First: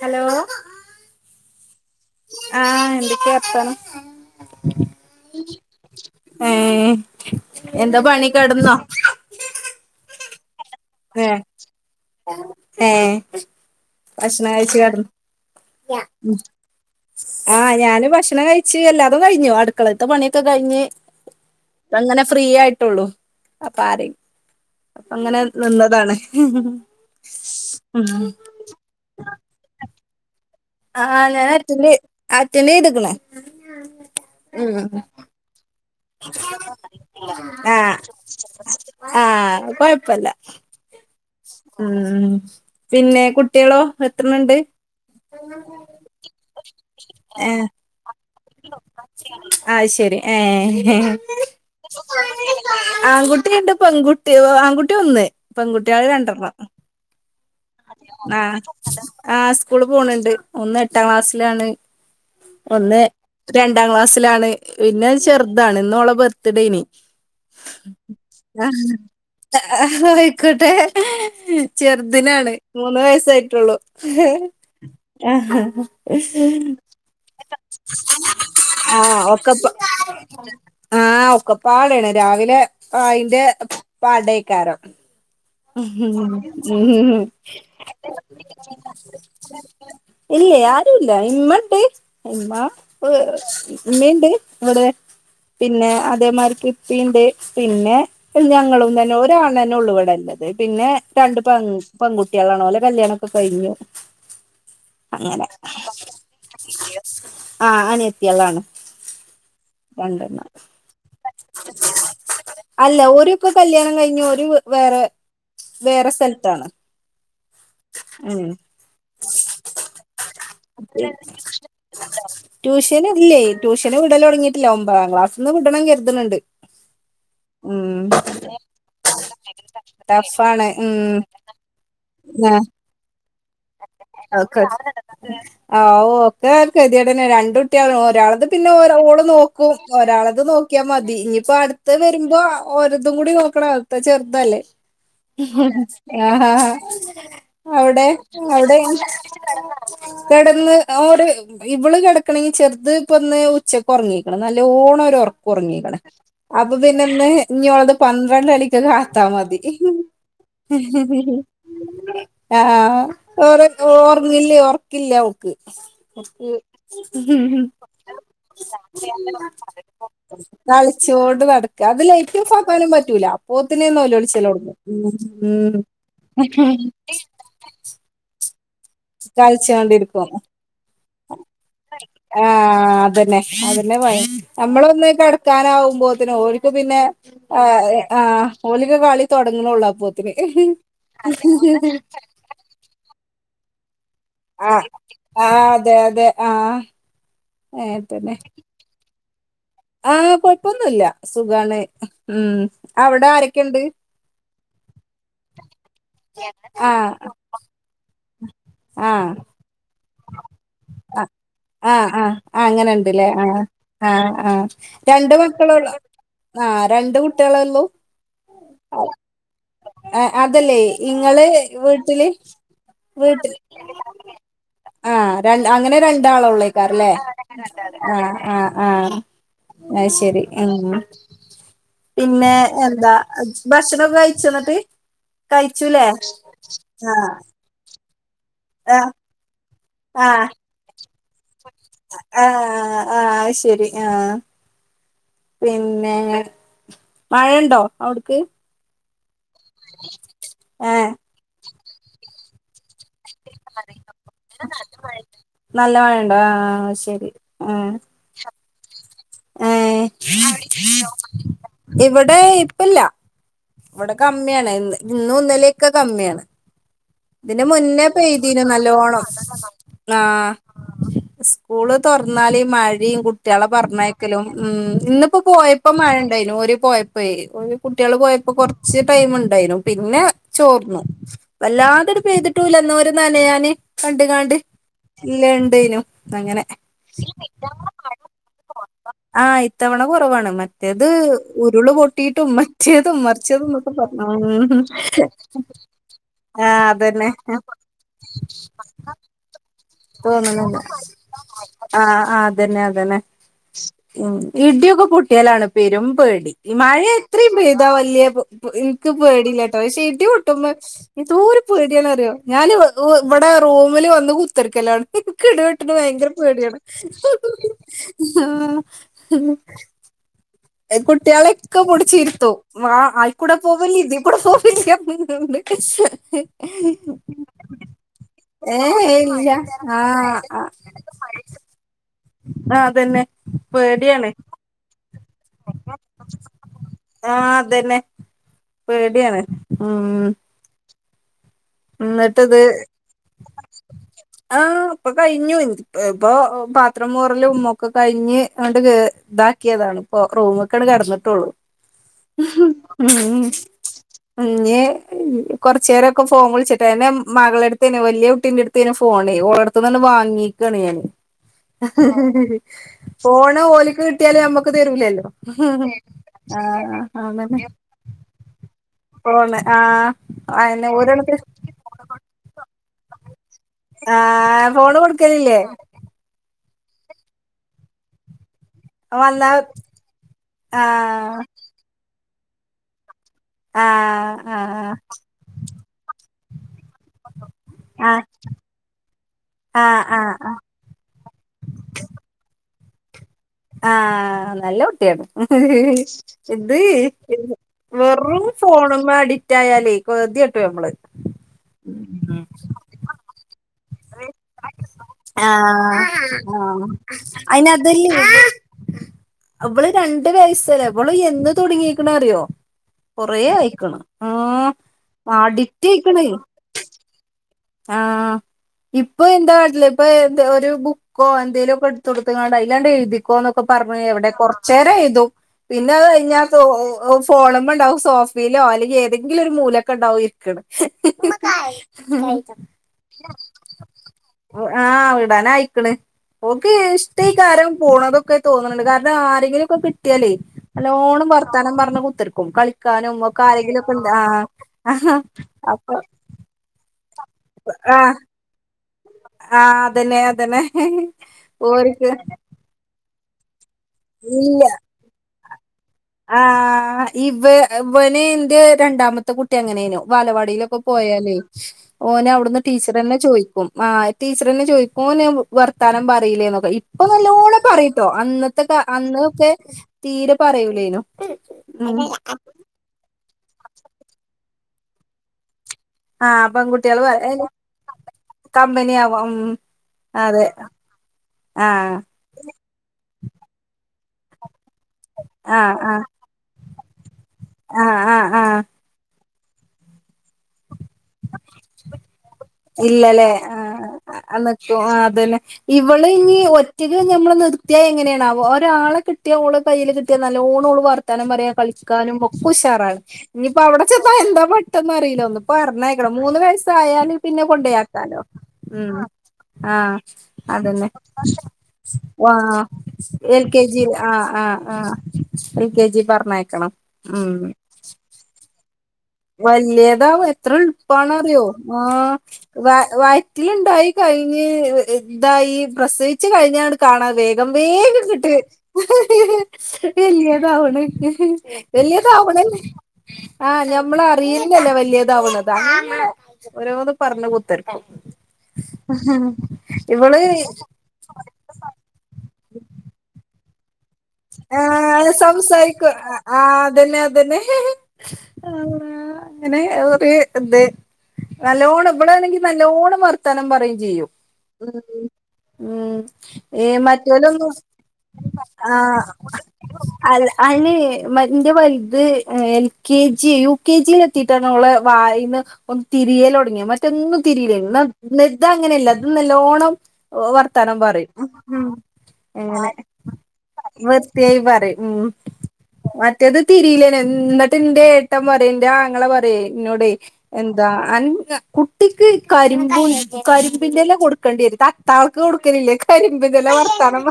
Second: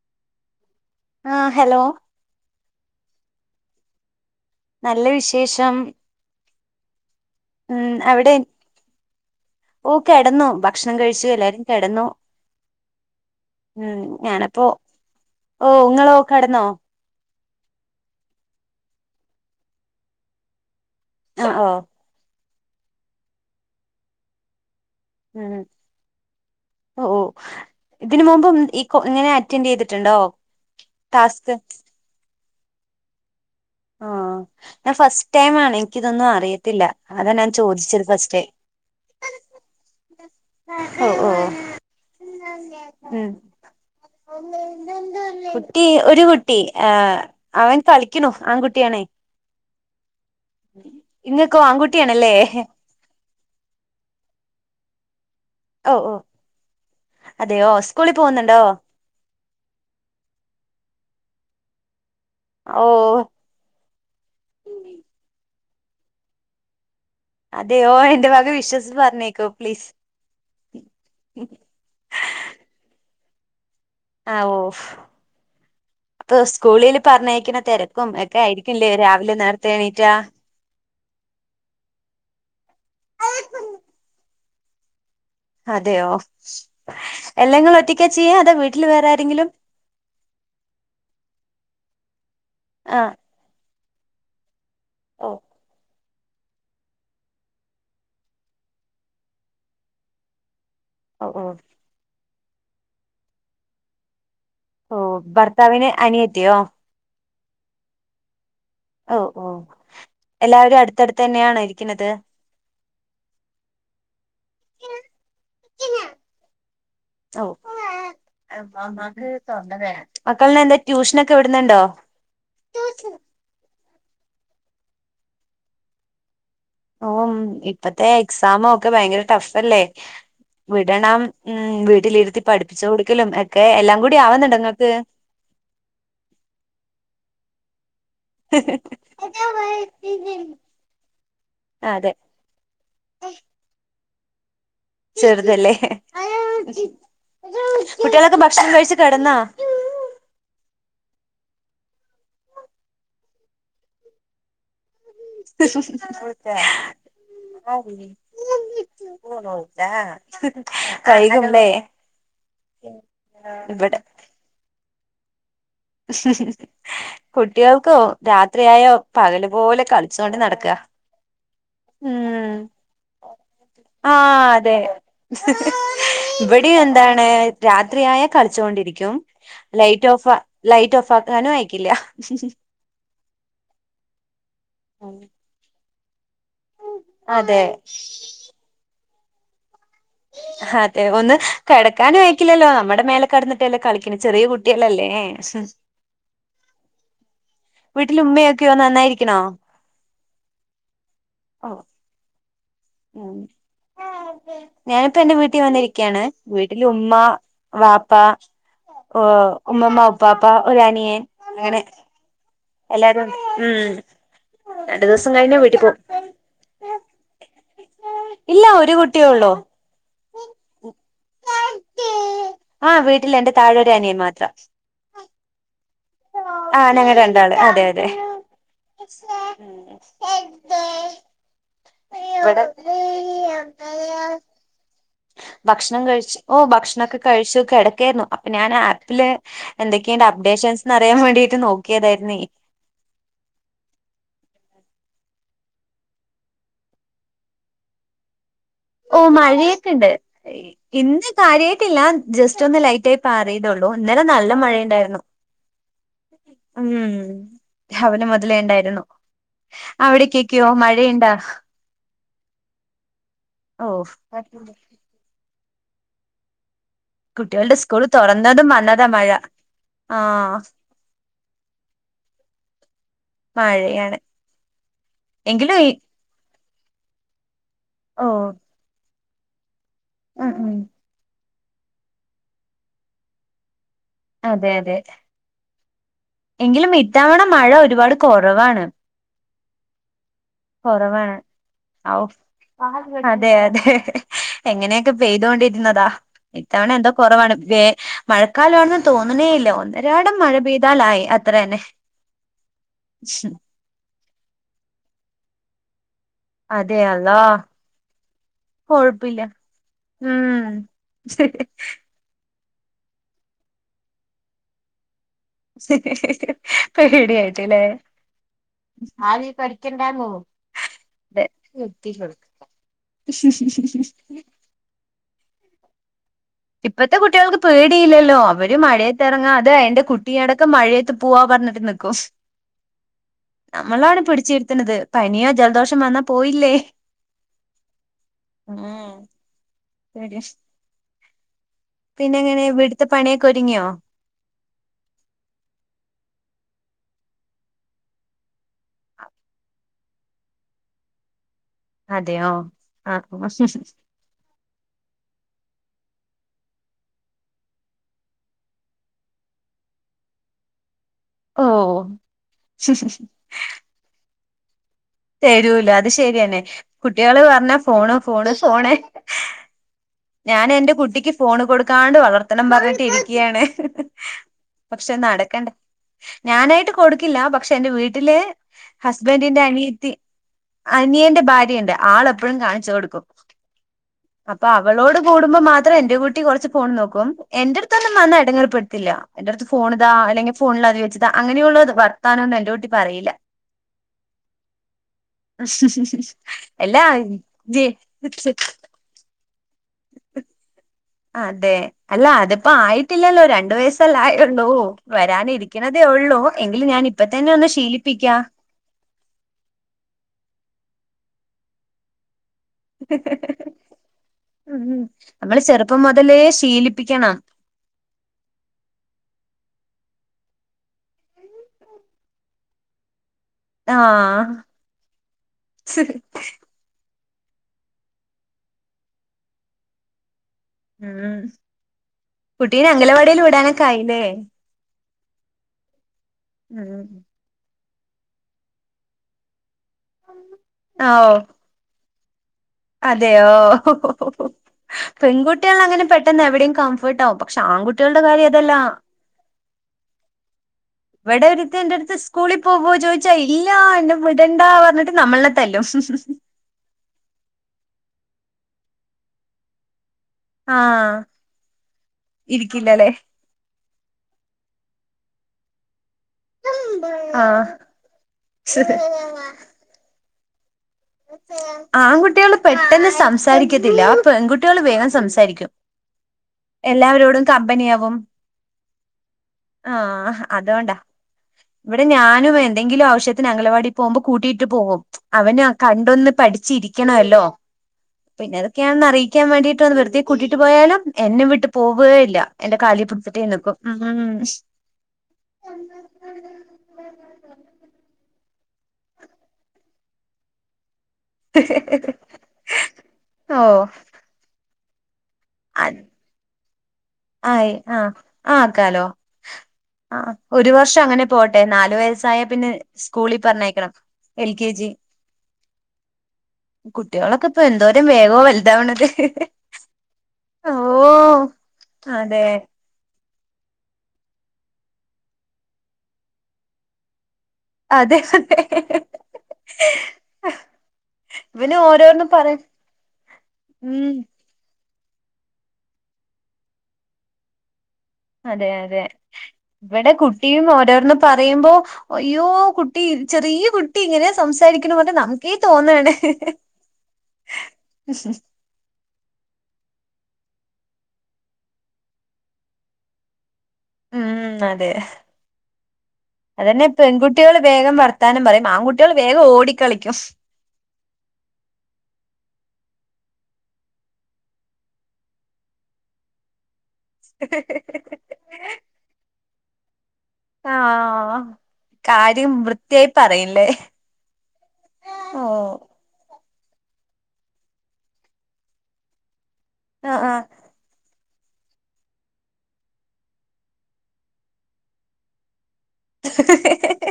Hello ആ hello ആ എന്തൊക്കെയാ വർത്താനം? നല്ല വിശേഷം. ഏഹ് ഉം എന്താ പണി അവിടെ? കെടന്നോ കിടന്നു. ഭക്ഷണം കഴിച്ചു ഏഹ് എല്ലാരും കിടന്നു. ഏഹ് ഉം. ഭക്ഷണം ഞാനപ്പോ കഴിച്ച് കെടന്നു ഓ ഇങ്ങളോ? കിടന്നോ? ആ ഞാന് ഭക്ഷണം കഴിച്ചു എല്ലാതും കഴിഞ്ഞു അടുക്കളത്തെ പണിയൊക്കെ കഴിഞ്ഞ് ആ ഓ അങ്ങനെ ഫ്രീ ആയി കേട്ടുള്ളൂ. അപ്പൊ ആരെ അങ്ങനെ- ഉം ഓ ഓ ഇതിനു മുമ്പ് ഈ ഇങ്ങനെ അറ്റൻഡ് ചെയ്തി ട്ടുണ്ടോ? ആ ഞാന് അറ്റൻഡ് അറ്റ റ്റന്റു ചെയ്തേക്കണ്. ആ ഞാൻ ഫസ്റ്റ് ടൈം ആണേ. ഇതൊന്നും അറിയത്തില്ല. അതാ ഞാൻ ആഹ് ചോദിച്ചത് ഫസ്റ്റ്. ആഹ് കൊഴപ്പല്ല ഓ ഓ ഉം പിന്നെ ഉം കുട്ടികളോ എത്രണ്ണണ്ട് കുട്ടി ഒരു കുട്ടി അവൻ കളിക്കണു. ആൺകുട്ടിയാണേ ആ ശരി ഏ ഇങ്ങക്കോ ആൺകുട്ടിയാണല്ലേ ആൺകുട്ടിയുണ്ട് പെൺകുട്ടിയ ആൺകുട്ടി ഒന്ന് ഓ പെൺകുട്ടികള് ഓ രണ്ടെണ്ണം. അതെയോ സ്കൂളിൽ ആ് പോകുന്നുണ്ടോ ആ സ്കൂള് പോണണ്ട് ഒന്ന് എട്ടാം ക്ലാസ് ാണ് ഓ ഒന്ന് രണ്ട് ണ്ടാം ക്ലാസ്സിലാണ് പിന്നെ ചെറുതാണ് ഇന്നോളെ ബർത്ത്ഡേന് അതെയോ എന്റെ ഭാഗം വിശ്വസിച്ച് പറഞ്ഞേക്കോ പ്ലീസ് കട്ടെ ചെറുദിനാണ് വയസ്സായിട്ടുള്ളു ആ ഓ പ്പൊ സ്കൂളില് പറഞ്ഞേക്കുന്ന തിരക്കും ഒക്കെ ആയിരിക്കുംല്ലേ ആ രാവിലെ ഒക്കപ്പ നേരത്തെ എണീറ്റാ ആ ഒക്കെ പാടയാണ് രാവിലെ ആയിന്റെ പാടെക്കാരം ഉ അതെയോ ഉ ഉം എല്ലാം നിങ്ങൾ ഒറ്റക്കാ ചെയ്യാ അതോ വീട്ടിൽ വേറെ ആരെങ്കിലും ഇല്ല യാരും ഇല്ല ഇ മ [unintelligible] [unintelligible] ആ ണ്ടേ ഇവിടെ ഓ പിന്നെ അ അമാർക്ക് ഇപ്പന്റെ പിന്നെ ഞങ്ങളും തന്നെ ഒരാളന്നെ ഉള്ളപടല്ലത് പിന്നെ ഓ രണ്ട് ഓ പ [unintelligible] കുട്ടികളാണോ ഒലെ കല്യാണം ഒക്കെ കഴിഞ്ഞു ഓ അങ്ങനെ ഭർത്താവിന അനിയത്തിയോ ആ അനിയത്തിയളാണ് ഓ ഓ എല്ലാവരും അടുത്തടുത്ത് തന്നെയാണോ ഇരിക്കുന്നത് അല്ല ഓരു ഇപ്പൊ കല്യാണം കഴിഞ്ഞു ഓരു വേറെ വേറെ സ്ഥലത്താണ്ഉം ഓ മക്കളിന് എന്താ ട്യൂഷനൊക്കെ വിടുന്നുണ്ടോ [unintelligible] ട്യൂഷനില്ലേ ട്യൂഷ ന് വിടല തുടങ്ങയിട്ടില്ല ഒമ്പതാം ക്ലാസ്ന്ന് വിടണം കരുതുന്നുണ്ട് ഓ ഉം ഇപ്പത്തെ എക്സാമ ഒക്കെ ഭയങ്കര ടഫ് അല്ലേ ടഫാണ് ഉം വിടണം ഉം വീട്ടിലിരുത്തി ആഹ് പഠിപ്പിച്ചു കൊടുക്കലും എ ഒക്കെ കതിടന്നെ രണ്ടും [unintelligible] ഒരാളത് പിന്നെ ഓരോള് നോക്കും ഒരാളത് നോക്കിയാ മതി ഇനിപ്പോ അടുത്ത് അതെ വരുമ്പോ ഓരോതും കൂടി നോക്കണ ഇപചെറുതല്ലേ ചെറുതല്ലേ അവിടെ കുട്ടികളൊക്കെ [unintelligible] പ [unintelligible] ഇവള് കിടക്കണെങ്കി ചെറുത് ഇപ്പേ വന്ന് ഉച്ചയ്ക്ക് ഉറങ്ങി നല്ലോണ ഉറക്ക ഉറങ്ങിക്കണ അപ്പൊ പിന്നെ ഒന്ന് ഇനിയുള്ളത് പന്ത്രണ്ടരയ്ക്ക കാത്താ മതി വൈകുംല്ലേ ആ [unintelligible] ഇവിടെ ഉറങ്ങിയില്ലേ [unintelligible] കുട്ടികൾക്കോ രാത്രിയായോ പകൽ പോലെ കളിച്ചോണ്ട് നടക്ക കളിച്ചോണ്ട് നടക്ക അത് ഉ ലൈറ്റ് ഓഫ് ആക്കാനും പറ്റൂല അപ്പോത്തിനേന്ന് ആ ഓലോളിച്ചലൊടങ്ങും അതെ ഉം ഉം ഇവിടെയും എന്താണ് രാത്രിയായ കളിച്ചൊണ്ടിരിക്കും ലൈറ്റ് ഓഫ ആ അതന്നെ അതന്നെ മ നമ്മളൊന്ന് കെടക്കാന ആവുമ്പോ ഓൾക്ക് പിന്നെ അതെ ആ ഓൾക്ക് കളി തുടങ്ങൊള്ളൂ അതെ ഒന്ന് കിടക്കാനും അഴക്കില്ലല്ലോ നമ്മടെ മേലെ കടന്ന് ട്ട് കളി ആ ആ അതെ അതെ ആ വീട്ടിൽ ഉമ്മയൊക്കെയോ നന്നായിരി ക്കാണോ ആ കൊഴപ്പൊന്നുല്ല ഓ സുഖമാണ് ഉം അവിടെ ഉം ആരൊക്കെ ഉണ്ട് ഞാനിപ്പോ എന്റെ വീട്ടിൽ വന്നിരി കാണ് വീട്ടിൽ ആഹ് ഉമ്മ ബാ ഉപ്പാ ഓ ഉമ്മുമ്മ ആ ആ ആ ആ അങ്ങനെ എല്ലാരും ഉണ്ടല്ലേ ഉണ്ട്. ആ ഉം ആ ആ രണ്ടു ദിവസം രണ്ട് കഴിഞ്ഞ മക്കള വീട്ടിൽ ഒള്ളൂ പോവും ആ രണ്ട് കുട്ടികൾ ഉള്ളൂ ഇല്ല ഒരു കുട്ടിയേ ഉള്ളൂ ഇങ്ങൾ വീട്ടിൽ ആ എന്റെ വീട്ടിൽ താഴെ ഒരു അനിയൻ മാത്രം ആ രണ്ട് അങ്ങനെ രണ്ടാൾ ആ ഉള്ളേക്കാറല്ലേ ഞങ്ങൾ രണ്ടാള് അതെ അതെ ആ ആ ആ ആയ് ശരി പിന്നെ ഇവിടെ എന്താ ഭക്ഷണം ഓക്കെ കഴിച്ചോന്നിണ്ട് ഭക്ഷണം കഴിച്ചു ഓ ഭക്ഷണം മൊക്കെ ആഹ് കഴിച്ച കെടെക്കെയിരുന്നു ഞാൻ ആപ്പില് എന്തൊക്കെയ അപ്ഡേഷൻസ് നാ ആ ആയ് ശരി ആഹ് പിന്നെ മഴയോണ്ടോ അവിടുക്ക് ഓ മഴ പെയ്തീണ്ട് ഏഹ് ഇന്ന് കാര്യായിട്ടില്ല ജസ്റ്റ് ഒന്ന് ലൈക്ക് [unintelligible] പാറിയതള്ളൂ ഇന്നലെ നല്ല മഴയുണ്ടായിരുന്നു നല്ല മഴയുണ്ടോ ആഹ് അത് ശരി ഉം ആഹ് അവന മുതലേ ഉണ്ടായി എണോ [unintelligible] ഏഹ് അവടെ കേക്യോ മഴയെണ്ടാ വെ ഇപ്പില്ല ഇവിടെ കമ്മിയാണ് ഇന്നു ഇന്നലെ ക്കെ കമ്മിയാണ് ഇതിന് കുട്ടികളുടെ സ്കൂള് മുന്നേ പെയ്തീനു തുറന്നതും വന്നതാ നല്ലോണം മഴ ആഹ സ്ക്കൂള് തുറന്നാൽ മ- [unintelligible] കുട്ടികളെ മഴയാണ് പറഞ്ഞയക്കലും ഉം ഇന്നിപ്പോ എങ്കിലും ഈ പോയപ്പോ മഴ ണ്ടായിരുന്നു ഒരു പോയ പോയ് ഉം കുട്ടികൾ ഓ പോയ [unintelligible] ടൈം ഉണ്ടായിന്നു പിന്നെ ഉം ഉം ചോർന്നു വല്ലാതട പെയ്തിട്ടൂല്ല എന്ന ഒരു നനയാനെ കണ്ട് കാണ്ട് അതെ അതെ ഇല്ലണ്ട് ന്തെനും എങ്കിലും ഇത്തവണ മഴ ഒരുപാട് കൊറവാണ് ആഹ് ഇത്തവണ കൊറവാണ് മറ്റേത് ഉരുള് പൊട്ടിയിട്ടും മറ്റേതും മറ- തെ അതെ എങ്ങനെയൊക്കെ പെയ്തൊണ്ടിരുന്നതാ ആഹ് ഇത്തവണ എന്തോ അതന്നെ കുറവാണ് വേ മഴക്കാലമാണെന്ന് തോണനെയില്ല [unintelligible] രാടം മഴ തോന്നുന്നുണ്ട് പെയ്താലായി അത്ര തന്നെ ആഹ് ആഹ് അതന്നെ അതന്നെ ഉ ഉം ഇടിയൊക്കെ പൊട്ടിയാലാണ് പേരും പേടി ഈ മഴ അതെ അള്ളാ എത്രയും പെയ്താ വലിയ ഇനിക്ക് കൊഴപ്പില്ല പേടി ഇല്യാട്ടോ ക്ഷെ ഇടി ഉം പൊട്ടുബ എന്തോരു പെടി ആണെന്നറിയോ ഞാൻ ഉം ഇവിടെ റൂമില് വന്ന് കു ത്തർക്കിലാണ് ക്ക് ഇടിവെട്ടന് ഭയങ്കര പേടിയാണ് പേടിയായിട്ടില്ലേ ആ അതെ കുട്ടികളൊക്കെ പൊടിച്ചിരുത്തോ ആ ആയിക്കൂടെ പോവില്ല ഇതി കൂടെ പോവില്ല [unintelligible] ഇപ്പത്തെ കുട്ടികൾക്ക് പേടിയില്ലല്ലോ അവര് ഏഹ് മഴയത്ത് ഇല്ല ഇറങ്ങാ അത് അതിന്റെ കുട്ടിയടൊക്കെ മഴയത്ത് പോവാ പറഞ്ഞിട്ട് നിക്കും ആ അതന്നെ നമ്മളാണ് പേഡിയണേ പിടിച്ചിരുത്തുന്നത് പനിയോ ജലദോഷം വന്നാ പോയില്ലേ ആഹ് അതന്നെ പേടിയാണ് ഉം പിന്നെ എന്നിട്ടത് എങ്ങനെ വീട്ട്ത്തെ പണിയൊക്കെ ഒരുങ്ങിയോ ആ ഇപ്പൊ കഴിഞ്ഞു ഇപ്പൊ പാത്രം മൂറലും ഒക്കെ കഴിഞ്ഞ് അണ്ട് ഇതാക്കിയതാണ് ഇപ്പോ റൂമൊക്കെ കിടന്നിട്ടുള്ളൂ അതെയോ ഹും ആ ഉംപിന്നെ ഉം കൊറച്ചേരം ക്ക ഫോൺ വി ച്ച ട്ടേനെ മകൾ ടെ അടുത്തേനെ വലിയ കുട്ടീന്റെറ അടുത്തേനെ ഫോൺ ഓളെടുത്തീന് വാങ്ങിക്കാണ് ഞാന് ഓ ഹ ഹ ഹഫോണ് ഓലിക്ക് കിട്ടിയാല് നമ്മക്ക് തരൂലല്ലോ ത രൂ ല അത് ശരിയാണ് ആഹ് കുട്ടികള് അതന്നെ വന്ന ഫോണ് ഫോണ് ഫോണ് ഫോണ് ആഹ് അയെന്നെ ഞാൻഎന്റെ കുട്ടിക്ക് ഓരാണ് ഫോണ് കൊടുക്കാണ്ട് വളർത്തണം പറഞ്ഞിട്ട് ഇരിക്കുകയാണ് ആഹ് ഫോണ് പക്ഷെ കൊടുക്കലില്ലേ നടക്കണ്ടെ ഞാനായിട്ട് കൊടുക്കില്ല പക്ഷെ എന്റെ വീട്ടില് വന്നാ ഹസ്ബൻഡിന്റെ അനി ആ അനിയന്റെ ഭാര്യ ഉണ്ട് ആളെപ്പോഴും കാണിച്ചു കൊടുക്കും ആ ആ അപ്പൊ അവളോട് കൂടുമ്പോ മാത്രം എന്റെ കുട്ടി കുറച്ച് ഫോൺ നോക്കും ആ എന്റെറടുത്തൊന്നും വന്ന ഇടങ്ങേറ്പ്പെടുത്തില്ല എന്റെറ അടുത്ത് ആ ഫോണതാ ആ ആ അല്ലെങ്കിൽ ഫോണിൽ അതി വെച്ചതാ അങ്ങനെയുള്ള വർത്താനം ഒന്നും എന്റെ കുട്ടി പറയില്ല ആ നല്ല കുട്ടിയാണ് ഹ ഹ ഹെഇത് എല്ലാ ജെ വെറും ഫോണുമ്മേഅഡിക്റ്റ് ആയാല് പൊറുതി കെട്ട് പോയി നമ്മള് അതെ അല്ല അതിപ്പോ ആയിട്ടില്ലല്ലോ രണ്ട വയസ് ലായുള്ളൂ ആ വരാനിരിക്കണതേ ഉള്ളൂ ആ എങ്കില് ഞാൻ ഇപ്പ തന്നെ ഒന്ന് അയിനതല്ലേ ശീലിപ്പിക്കാം ചിലപ്പോൾ എന്ന് തുടങ്ങിക്കണ അറിയോ കൊറേ ആയിക്കണ് ഉ ആ നമ്മള് അഡിക്റ്റ് ചെറുപ്പം മുതലേ ശീലിപ്പിക്കണം ആ ഇപ്പൊ എന്താ കാട്ടില് ഇപ്പൊ എന്ത ഒരു ബുക്കോ എന്തെേലും ഒക്കെ എടുത്തു കൊടുങ്ങാണ്ട് അതില് ങ്ങാണ് എഴുത് ക്കൊ ന്നക്കെ പറഞ്ഞു എവിടെ ആഹ് കൊറച്ച് നേരം എഴുതും പിന്നെ അത് കഴിഞ്ഞാ ഒ ഓ ഫോണുമ്പോ ഉണ്ടാവും സോഫയിലോഅല്ലെങ്കി ഏതെങ്കിലും ഒരു മൂലക്ക് ഉണ്ടാവും ഇക്കട ഉം കുട്ടീനെ അംഗലവാടിയിൽ വിടാനൊക്കെ ആയില്ലേ ആ വിടാനായിക്കണ് ഓക്ക് ഉം ഇഷ്ടേക്കാ രം പോണതൊക്കെ തോന്ന്ണ് ണ്ട് കാരണം ആരെങ്കിലും ഒക്കെ ട്ട്യാലേ ഓ നല്ലോണം വർത്താനം പറഞ്ഞ് കുത്തി ർക്കും അതെയോ ആഹ് പെൺകുട്ടികൾ അപ്പൊ അങ്ങനെ പെട്ടെന്ന് എവിടെയും ട്ടാവും പക്ഷെ ആങ്കുട്ടികളുടെ കാര്യം അതല്ലാ ആ അതനെ അതനെ ഇവിടെ ഒരുത്തി എന്റെടുത്ത് സ്കൂളിൽ പോവോ [inaudible] [unintelligible] ആ ന്നെ വിടണ്ടാ പറഞ്ഞിട്ട് നമ്മളന്നെ ആഹ ഇവ വന രണ്ടാമത്തെ കുട്ടി അങ്ങനെനോ വാലവാടീലൊക്കെ ആഹ് പോയാലേ ഓനെ അവിടുന്ന് ഇരിക്കില്ലല്ലേ ടീച്ചർന്നെ ചോയിക്കും ആ ടീച്ചർന്നെ ചോയിക്കും ഓന് വർത്താനം [inaudible] [unintelligible] ഇപ്പ നല്ലോണം ആഹ് പറയ്ട്ടോ അന്നത്തെ കാല [inaudible] അന്നൊക്കെ തീരെ പറയും ആൺകുട്ടികള് പെട്ടെന്ന് സംസ [inaudible] രിക്കത്തില്ല പെൺകുട്ടികൾ വേഗം സംസാരിക്കും ആ പെൺകുട്ടികള് എല്ലാവരോടും പറ കമ്പനിയാവും കമ്പനിയാവും ഉം ആ അതെ അതോണ്ടാ ആ ഇവിടെ ഞാനും എന്തെങ്കിലും ആവശ്യ അംഗനവാടി പോവുമ്പോൾ കൂട്ടിട്ടു - [unintelligible] പോകും ആ അവനു - ആ കണ്ടൊന്ന് പഠിച്ചിരിക്ക [inaudible] യ്ക്കണല്ലോ ആ ആ ആ പിന്നെതൊക്കെയാണ [inaudible] ക്കാ വേണ്ടീട്ട് വെറുതെ കൂട്ടീട്ട് പോയ [inaudible] ഇല്ലല്ലേ പിടിച്ചിട്ടേ നിക്കും ആ ഉം നിക്കും അതന്നെ ഇവള് ഇനി ഒറ്റക്ക് ഞമ്മള് നിർത്തിയാ എങ്ങനെയാണാവോ ഒരാളെ കിട്ടിയ ഓള് കയിൽ കിട്ടിയ നല്ലോണ വർ [inaudible] ത്താനം പറയാ കളിക്കാനും ഒക്കെ ഉഷാറാണ് ഓ ഇനിയിപ്പ അവിടെ ചെന്ന എന്താ ന്നു അറിയില്ലൊ [unintelligible] അത് മൂന്ന് വയസായാല് പിന്നെ ആയി ആഹ് കൊണ്ടൊയാക്കാലോ ആഹ് ഉം ആക്കാലോ ആ ആഹ് ഒരു അതന്നെ വർഷം അങ്ങനെ പോട്ടെ നാലു ആ വയസ്സായ പിന്നെ സ്കൂളിൽ എൽ കെ ജി പറഞ്ഞയക്കണം ആ ആ എൽ കെ ആ ജി എൽ കെ ജി പറഞ്ഞേക്കണം കുട്ടികളൊക്കെ ഇപ്പൊ എന്തോരം വേഗവാ വലുതാവണത് വല്യതാ ഓ പണറിയോ ആ അതെ വ വ കുട്ടിലുണ്ടായി കഴിഞ്ഞ് ഇതായി പ്രസവിച്ചു കഴിഞ്ഞാണ് കാണാറ് വേഗ വേഗം അതെ കിട്ടും അതെ ഇവന് ഓരോന്ന് വലിയതണ് പറയും ആ ഞാൻ നമ്മള് ഉം അറിയില്ലലെ വല്യ ഇതാവുന്നത് അമ്മെ [unintelligible] ഓരോന്ന് പറഞ് കുത്തറ്ക്കും അതെ അതെ ഇവിടെ ഇവള് കുട്ടിയും ഓരോരുന്ന് പറയുമ്പോ അയ്യോ കുട്ടി ചെറിയ കു ആഹ് സംസാരിക്കും ആ അതന്നെ അതന്നെ അങ്ങനെ ഒര് എന്ത് നല്ലോണം ഇവിടാണെങ്കി നല്ലോണം വർത്താനം പറയും. ഉം അതന്നെ മറ്റോല് പെൺകുട്ടികൾ വേഗം വർത്താനം [unintelligible] പറയും അ ആൺകുട്ടികൾ വേഗം ഓടിക്കളിക്കും അന് മന്റെ വലുത് എനിക്ക് കെ ജി, യു കെ ജിൽ എത്തിട്ടാണ് അവളെ വായീന്ന് ഒന്ന് തിരിയൽ തൊടങ്ങിയേ. തെങ്ങു തിരിയുകല്ലേ നിത് അങ്ങനെയല്ല ഇത് നല്ലോണം വർത്താനം പറയും ആഹ് കാര്യം വൃത്തിയായി പറയില്ലേ? പറേം ഉം ഓ മറ്റേ അത് തിരിലേന എന്നിട്ട് എന്റെ ഏട്ടൻ പറെയ എന്റെ ആങ്ങള പറയേ എന്നോടേ ആഹ് ആഹ് എന്താ അ കുട്ടിക്ക് കരിമ്പും കരിമ്പിന്റെല കൊടുക്കേണ്ടി വരും തട്ടാൾക്ക് കൊടുക്കലില്ലേ കരിമ്പ് ജല വർത്താനം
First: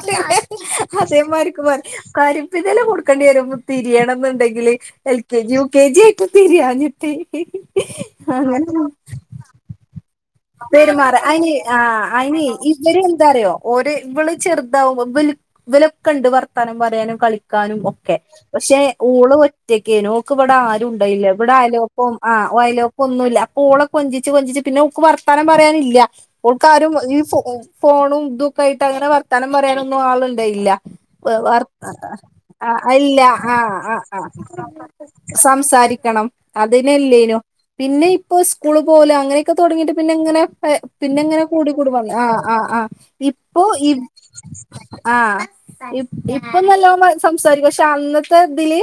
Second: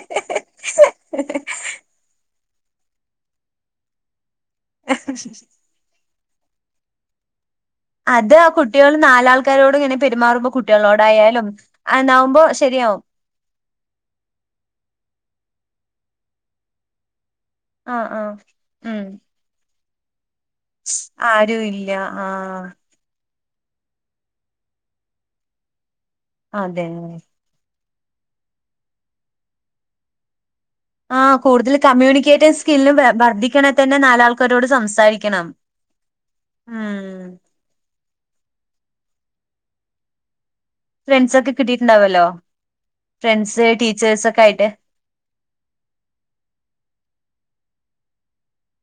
അതേ മാരിക്കുംമാ കരിമ്പിന്റെല കൊടുക്കേണ്ടി വരും തിരിയണം എന്നുണ്ടെങ്കിൽ കില് L K G U K G ആയിട്ട് ബിരിയാണി [unintelligible] അത് ആ അങ്ങനെ കുട്ടികൾ നാലാൾക്കാരോട് ഇങ്ങനെ പെരുമാറുമ്പോ പെരുമാറ കുട്ടികളോടായാലും അയ്നി ആഹ് അയ്ന് അന്നാവുമ്പോ ശരിയാവും ഇവരെന്താറിയോ ഓര് വള് ചെറുതാവുമ്പോ ബൽ വ് ലക്കണ്ട് വർ ത്താനം പറയാനും കളിക് കാനും ആഹ് ഒക്കെ ആഹ് പക്ഷെ ഉം ഓള് ഒറ്റ കേനോ ക്ക് വടെ ആരുണ്ടായില്ല. ഇവടെ ആരും ഇല്ല അയലോക്കം ആഹ് ഒയലോക്കൊന്നുല്ല ഓളെ കൊഞ്ചിച്ച് കൊഞ്ചിച്ച് പിന്നെ ഒക്ക് വർത്താനം പറയാനില്ല അതെ ഓൾക്കാരും ഈ ഫോ ഫോണും ഇതൊക്കായിട്ട് അങ്ങനെ വർത്താനം പറയാനൊന്നും ആളുണ്ടായില്ല വെ ആഹ് വർ കൂടുതൽ കമ്മ്യൂണിക്കേറ്റീവ് അഹ് സ്കില്ല് അയില്ല. വർദ്ധിക്കണെ ആഹ് അ തന്നെ ആഹ് നാലാൾക്കാരോട് സംസാരിക്കണം സംസാരിക്കണം അതിനില്ലേനു ഉം പിന്നെ ഇപ്പോ സ്കൂള് പോലോ അങ്ങനെയൊക്കെ തൊടങ്ങിട്ട് പിന്നെങ്ങനെ അഹ് പിന്നെങ്ങനെ ഫ്രണ്ട്സൊക്കെ കൂടി കൂടി വന്ന് കിട്ടിയിട്ടുണ്ടാവല്ലോ ആഹ് ആഹ് ആഹ് ഫ്രണ്ട്സ് ഇപ്പൊ ഇപ് ടീച്ചേഴ്സ് ഒക്കെ ആയിട്ട് ആഹ് പ്പ നല്ലോ സംസാരിക്കും പക്ഷെ അന്നത്തെ തില്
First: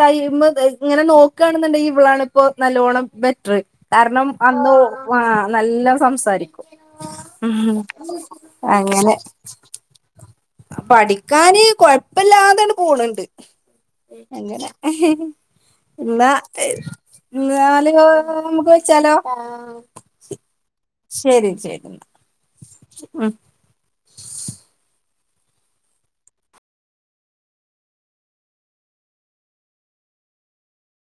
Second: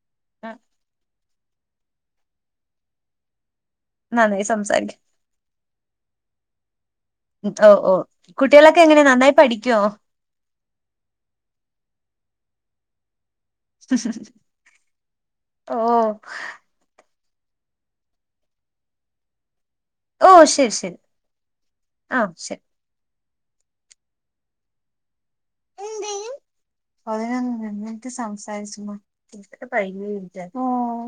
ടൈം തെ ഇങ്ങനെ നോ കാണ്ന്ന്ണ്ടെങ്കിൽ ഇവളാണിപ്പൊ നല്ലോണം ബെറ്റ്റ് കാരണം നന്നായി അന്ന് സംസാരിക്കും ആഹ് നല്ല സംസാരിക്കും ഓ ളം ഓ കുട്ടികളൊക്കെ എങ്ങനെ അങ്ങനെ നന്നായി പഠിക്കുവോ പഠിക്കാന് ബല്ലാതാണ് പോണ് ഇണ്ട് അങ്ങനെ ഓ ഇന്ന നാല് കോ [unintelligible] നമുക്ക് വെച്ചാലോ ഓഹ് ശെരി ശെരി ശരി ശരി എന്നാ ആഹ് ശെരി ഉം അ [unintelligible] ട്ട എനിക്ക്സംസാരിച്ച [unintelligible] [unintelligible] [unintelligible]